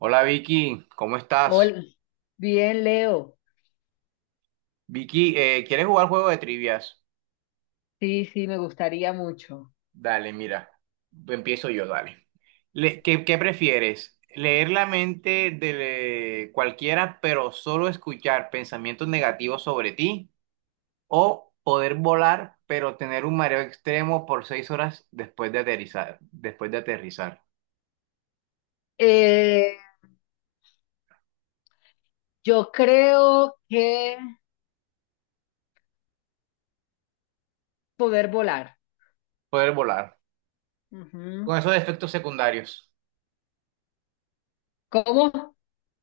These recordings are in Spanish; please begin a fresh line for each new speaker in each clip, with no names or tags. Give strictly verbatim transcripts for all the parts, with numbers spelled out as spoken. Hola Vicky, ¿cómo estás?
Hola, bien, Leo.
Vicky, eh, ¿quieres jugar juego de trivias?
Sí, sí, me gustaría mucho.
Dale, mira, empiezo yo, dale. Le- ¿qué, qué prefieres? ¿Leer la mente de eh, cualquiera, pero solo escuchar pensamientos negativos sobre ti? ¿O poder volar, pero tener un mareo extremo por seis horas después de aterrizar? Después de aterrizar.
Eh, yo creo que poder volar.
Poder volar. Con
Ujú.
esos efectos secundarios.
¿Cómo?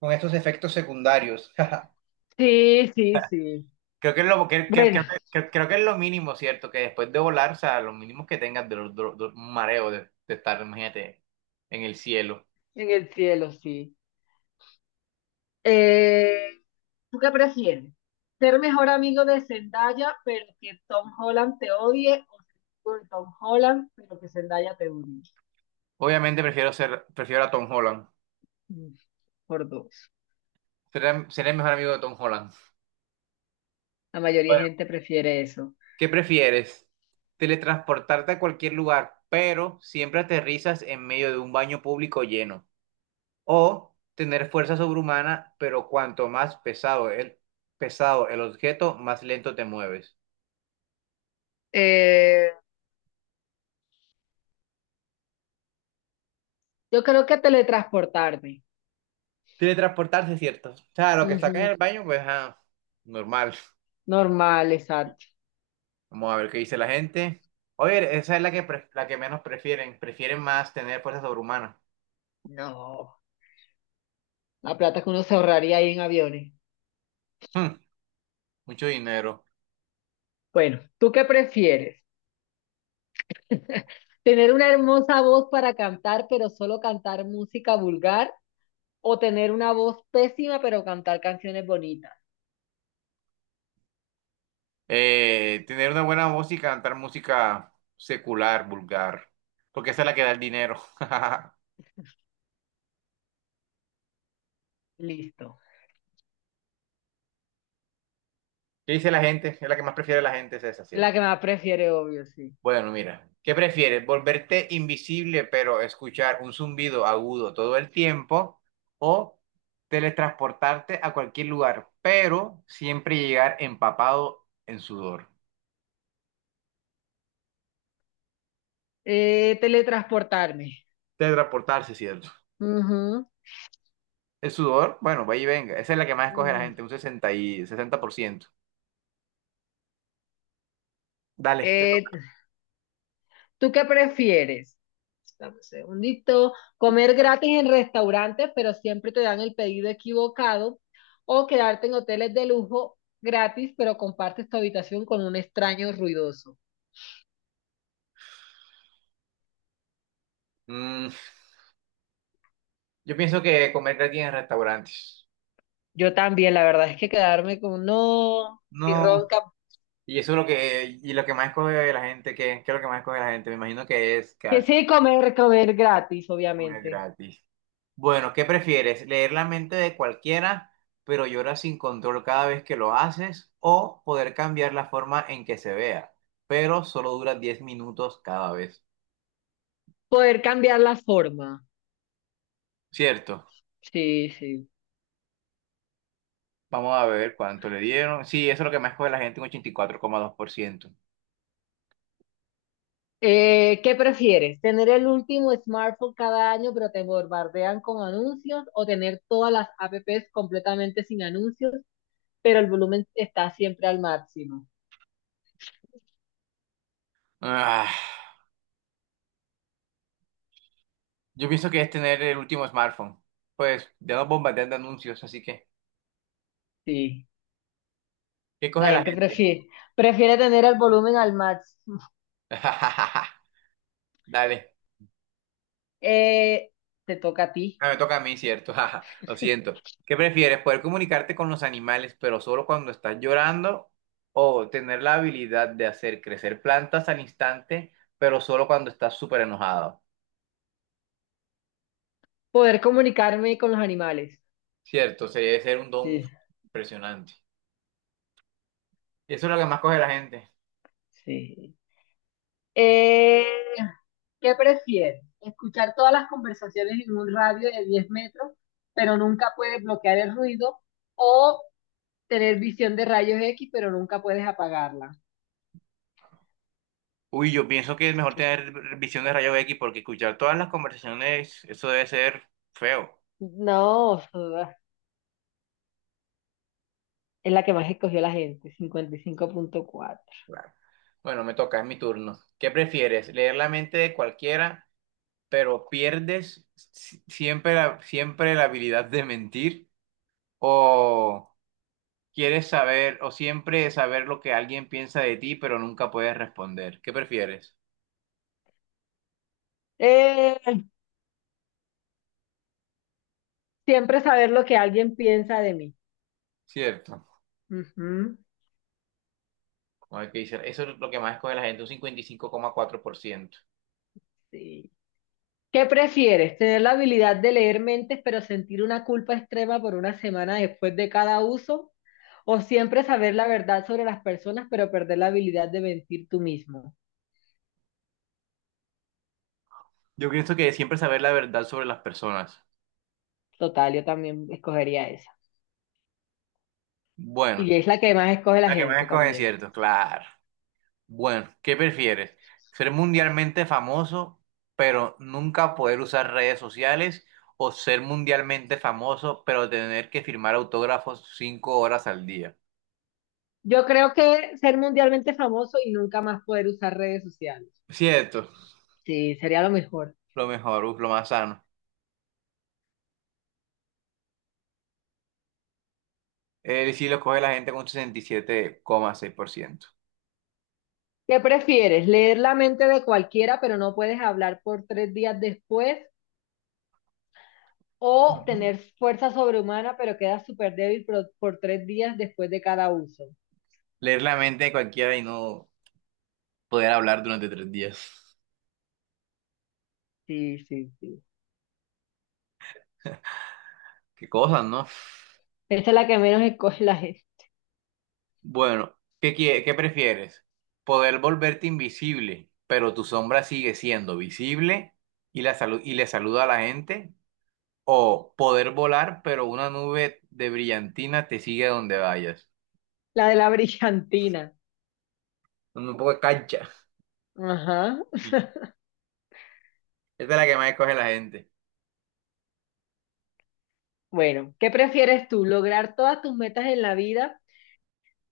Con estos efectos secundarios.
Sí, sí, sí.
Creo que es lo, que, que-
Bueno,
que- que- creo que es lo mínimo, ¿cierto? Que después de volar, o sea, lo mínimo que tengas de, los- de los- de un mareo de, de estar, imagínate, en el cielo.
en el cielo, sí. Eh, ¿tú qué prefieres? ¿Ser mejor amigo de Zendaya, pero que Tom Holland te odie? ¿O ser amigo de Tom Holland, pero que Zendaya te odie?
Obviamente prefiero ser, prefiero a Tom Holland.
Mm, Por dos.
Seré, seré el mejor amigo de Tom Holland.
La mayoría de
Bueno,
gente prefiere eso.
¿qué prefieres? Teletransportarte a cualquier lugar, pero siempre aterrizas en medio de un baño público lleno. O tener fuerza sobrehumana, pero cuanto más pesado el, pesado el objeto, más lento te mueves.
Eh, Yo creo que teletransportarme.
Teletransportarse, cierto. O sea, lo que está acá
Ujú.
en el baño, pues, ah, normal.
Normal, exacto.
Vamos a ver qué dice la gente. Oye, esa es la que, pre- la que menos prefieren. Prefieren más tener fuerza sobrehumana.
No. La plata que uno se ahorraría ahí en aviones.
Hmm, mucho dinero.
Bueno, ¿tú qué prefieres? ¿Tener una hermosa voz para cantar, pero solo cantar música vulgar? ¿O tener una voz pésima, pero cantar canciones bonitas?
Eh, tener una buena música, cantar música secular, vulgar. Porque esa es la que da el dinero.
Listo.
¿Qué dice la gente? Es la que más prefiere la gente, es esa,
La
¿cierto?
que más prefiere, obvio, sí.
Bueno, mira, ¿qué prefieres? ¿Volverte invisible pero escuchar un zumbido agudo todo el tiempo o teletransportarte a cualquier lugar pero siempre llegar empapado en sudor?
Eh, teletransportarme.
Teletransportarse, ¿cierto?
Ujú.
El sudor, bueno, vaya y venga. Esa es la que más escoge la
Mm.
gente, un sesenta y sesenta por ciento. Dale, te
Eh,
toca.
¿tú qué prefieres? Dame un segundito. ¿Comer gratis en restaurantes, pero siempre te dan el pedido equivocado? ¿O quedarte en hoteles de lujo gratis, pero compartes tu habitación con un extraño ruidoso?
Mm, yo pienso que comer gratis en restaurantes.
Yo también, la verdad es que quedarme con no, si
No.
ronca.
Y eso es lo que, y lo que más escoge la gente. ¿Qué, qué es lo que más escoge la gente? Me imagino que es
Que
quedarse a
sí, comer, comer gratis,
comer
obviamente.
gratis. Bueno, ¿qué prefieres? ¿Leer la mente de cualquiera, pero llora sin control cada vez que lo haces? ¿O poder cambiar la forma en que se vea, pero solo dura diez minutos cada vez?
Poder cambiar la forma.
Cierto.
Sí, sí.
Vamos a ver cuánto le dieron. Sí, eso es lo que más escoge la gente, un ochenta y cuatro coma dos por ciento.
Eh, ¿qué prefieres? ¿Tener el último smartphone cada año pero te bombardean con anuncios o tener todas las apps completamente sin anuncios pero el volumen está siempre al máximo?
Ah, yo pienso que es tener el último smartphone. Pues ya nos bombardean de anuncios, así que,
Sí,
¿qué
la
coge la
gente
gente?
prefiere, prefiere tener el volumen al máximo.
Dale.
Eh, te toca a ti.
Ah, me toca a mí, ¿cierto? Jaja, lo siento. ¿Qué prefieres? ¿Poder comunicarte con los animales, pero solo cuando estás llorando? ¿O tener la habilidad de hacer crecer plantas al instante, pero solo cuando estás súper enojado?
Poder comunicarme con los animales.
Cierto, se debe ser un don
Sí,
impresionante. Y eso es lo que más coge la gente.
sí. Eh, ¿qué prefieres? ¿Escuchar todas las conversaciones en un radio de diez metros, pero nunca puedes bloquear el ruido? ¿O tener visión de rayos X, pero nunca puedes apagarla?
Uy, yo pienso que es mejor tener visión de rayos X porque escuchar todas las conversaciones, eso debe ser feo.
No, es la que más escogió la gente, cincuenta y cinco punto cuatro.
Claro. Bueno, me toca, es mi turno. ¿Qué prefieres? ¿Leer la mente de cualquiera, pero pierdes si- siempre la, siempre la habilidad de mentir o quieres saber o siempre saber lo que alguien piensa de ti, pero nunca puedes responder? ¿Qué prefieres?
Eh, Siempre saber lo que alguien piensa de mí.
Cierto.
Ujú,
A ver qué dice. Eso es lo que más escoge la gente, un cincuenta y cinco coma cuatro por ciento.
sí. ¿Qué prefieres? ¿Tener la habilidad de leer mentes pero sentir una culpa extrema por una semana después de cada uso? ¿O siempre saber la verdad sobre las personas pero perder la habilidad de mentir tú mismo?
Yo pienso que siempre saber la verdad sobre las personas.
Total, yo también escogería esa.
Bueno,
Y es la que más escoge la
la que más
gente
escogen,
también.
cierto, claro. Bueno, ¿qué prefieres? ¿Ser mundialmente famoso, pero nunca poder usar redes sociales? ¿O ser mundialmente famoso, pero tener que firmar autógrafos cinco horas al día?
Yo creo que ser mundialmente famoso y nunca más poder usar redes sociales.
Cierto,
Sí, sería lo mejor.
lo mejor, uf, lo más sano. Él sí lo coge la gente con sesenta y siete coma seis por ciento.
¿Qué prefieres? ¿Leer la mente de cualquiera pero no puedes hablar por tres días después? ¿O
Ujú.
tener fuerza sobrehumana, pero quedas súper débil por, por tres días después de cada uso?
Leer la mente de cualquiera y no poder hablar durante tres días.
Sí, sí, sí.
Qué cosas, ¿no?
Esta es la que menos escoge la gente.
Bueno, ¿qué quie- qué prefieres? Poder volverte invisible, pero tu sombra sigue siendo visible y la salu- y le saluda a la gente, o poder volar, pero una nube de brillantina te sigue donde vayas.
La de la brillantina.
Un poco de cancha.
Ajá.
Sí. Esta es la que más escoge la gente.
Bueno, ¿qué prefieres tú? ¿Lograr todas tus metas en la vida,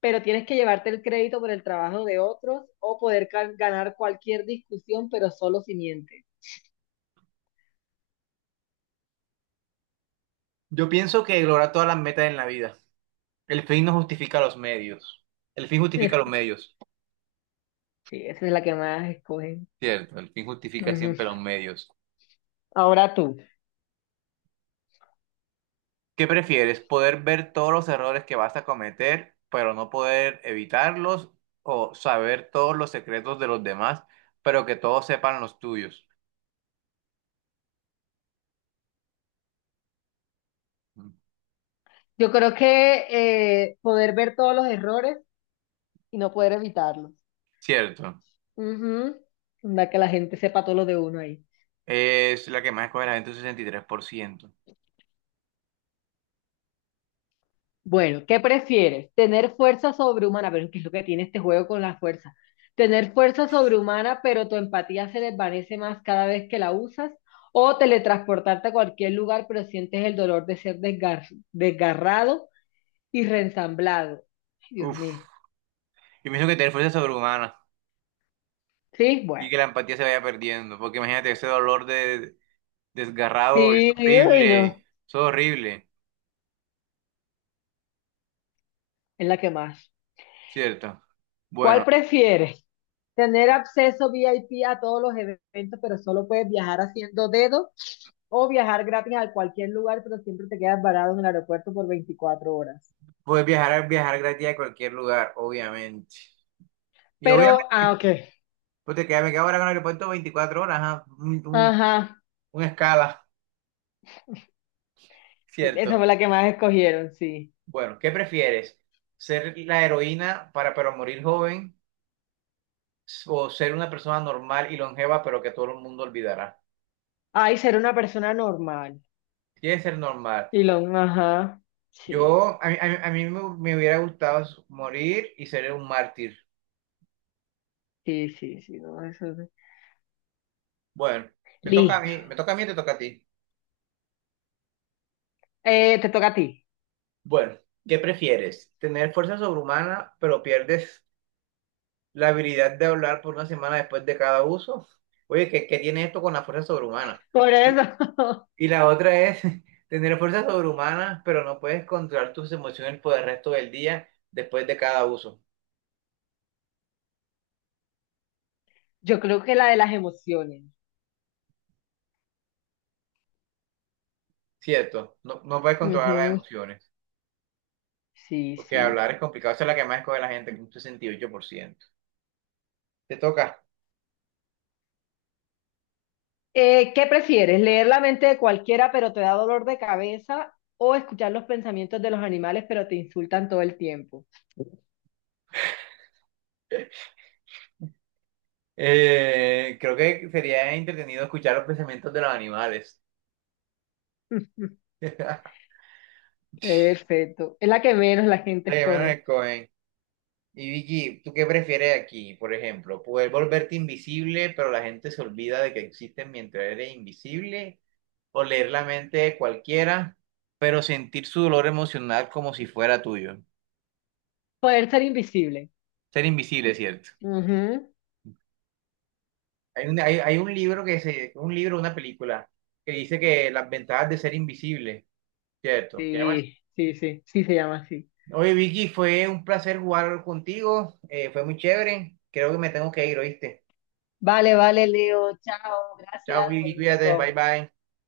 pero tienes que llevarte el crédito por el trabajo de otros? ¿O poder ca- ganar cualquier discusión, pero solo si mientes?
Yo pienso que lograr todas las metas en la vida. El fin no justifica los medios. El fin justifica los medios.
Sí, esa es la que más escogen.
Cierto, el fin justifica
Ujú.
siempre los medios.
Ahora tú.
¿Qué prefieres? ¿Poder ver todos los errores que vas a cometer, pero no poder evitarlos? ¿O saber todos los secretos de los demás, pero que todos sepan los tuyos? Mm.
Yo creo que eh, poder ver todos los errores y no poder evitarlos.
Cierto.
Ujú. Onda que la gente sepa todo lo de uno ahí.
Es la que más escoge la gente, un sesenta y tres por ciento.
Bueno, ¿qué prefieres? ¿Tener fuerza sobrehumana? Pero ¿qué es lo que tiene este juego con la fuerza? ¿Tener fuerza sobrehumana, pero tu empatía se desvanece más cada vez que la usas? ¿O teletransportarte a cualquier lugar, pero sientes el dolor de ser desgar- desgarrado y reensamblado? Ay, Dios
Uf.
mío.
Y pienso que tener fuerza sobrehumana
Sí,
y que
bueno.
la empatía se vaya perdiendo, porque imagínate ese dolor de desgarrado, es
Sí, uy, no.
horrible, es horrible,
Es la que más.
¿cierto?
¿Cuál
Bueno,
prefieres? ¿Tener acceso V I P a todos los eventos, pero solo puedes viajar haciendo dedo? ¿O viajar gratis a cualquier lugar, pero siempre te quedas varado en el aeropuerto por veinticuatro horas?
puedes viajar, viajar gratis a cualquier lugar, obviamente. Y
Pero, ah,
obviamente,
ok.
porque ya me quedo ahora con el aeropuerto veinticuatro horas, ajá, un, un-
Ajá.
un escala,
Esa fue
cierto.
la que más escogieron, sí.
Bueno, ¿qué prefieres? ¿Ser la heroína para pero morir joven o ser una persona normal y longeva pero que todo el mundo olvidará?
Ay, ser una persona normal.
Quieres ser normal.
Y lo, ajá. Sí,
Yo, a mí, a mí- a mí me, Me hubiera gustado morir y ser un mártir.
sí, sí, sí, no, eso es-
Bueno, me toca a
Listo.
mí, me toca a mí, te toca a ti.
Eh, te toca a ti.
Bueno, ¿qué prefieres? ¿Tener fuerza sobrehumana pero pierdes la habilidad de hablar por una semana después de cada uso? Oye, ¿qué, qué tiene esto con la fuerza sobrehumana?
Por eso,
Y la otra es tener fuerza sobrehumana, pero no puedes controlar tus emociones por el resto del día después de cada uso.
yo creo que la de las emociones.
Cierto, no, no puedes controlar las
Ujú.
emociones,
Sí,
porque
sí.
hablar es complicado. Esa es la que más escoge la gente, un sesenta y ocho por ciento. Te toca.
Eh, ¿qué prefieres? ¿Leer la mente de cualquiera pero te da dolor de cabeza o escuchar los pensamientos de los animales pero te insultan todo el tiempo?
Eh, creo que sería entretenido escuchar los pensamientos de los animales. De
Perfecto. Es la que menos la gente
que menos
escoge.
escogen. Y Vicky, ¿tú qué prefieres aquí? Por ejemplo, ¿poder volverte invisible, pero la gente se olvida de que existes mientras eres invisible? ¿O leer la mente de cualquiera, pero sentir su dolor emocional como si fuera tuyo?
Poder ser invisible.
Ser invisible, ¿cierto?
Ujú.
Hay un, hay, hay un libro que se, un libro, una película, que dice que las ventajas de ser invisible, ¿cierto? ¿Qué llamas?
Sí, sí, sí, sí se llama así.
Oye, Vicky, fue un placer jugar contigo, eh, fue muy chévere. Creo que me tengo que ir, ¿oíste?
Vale, vale, Leo. Chao.
Chao,
Gracias por
Vicky,
el
cuídate, bye
juego.
bye.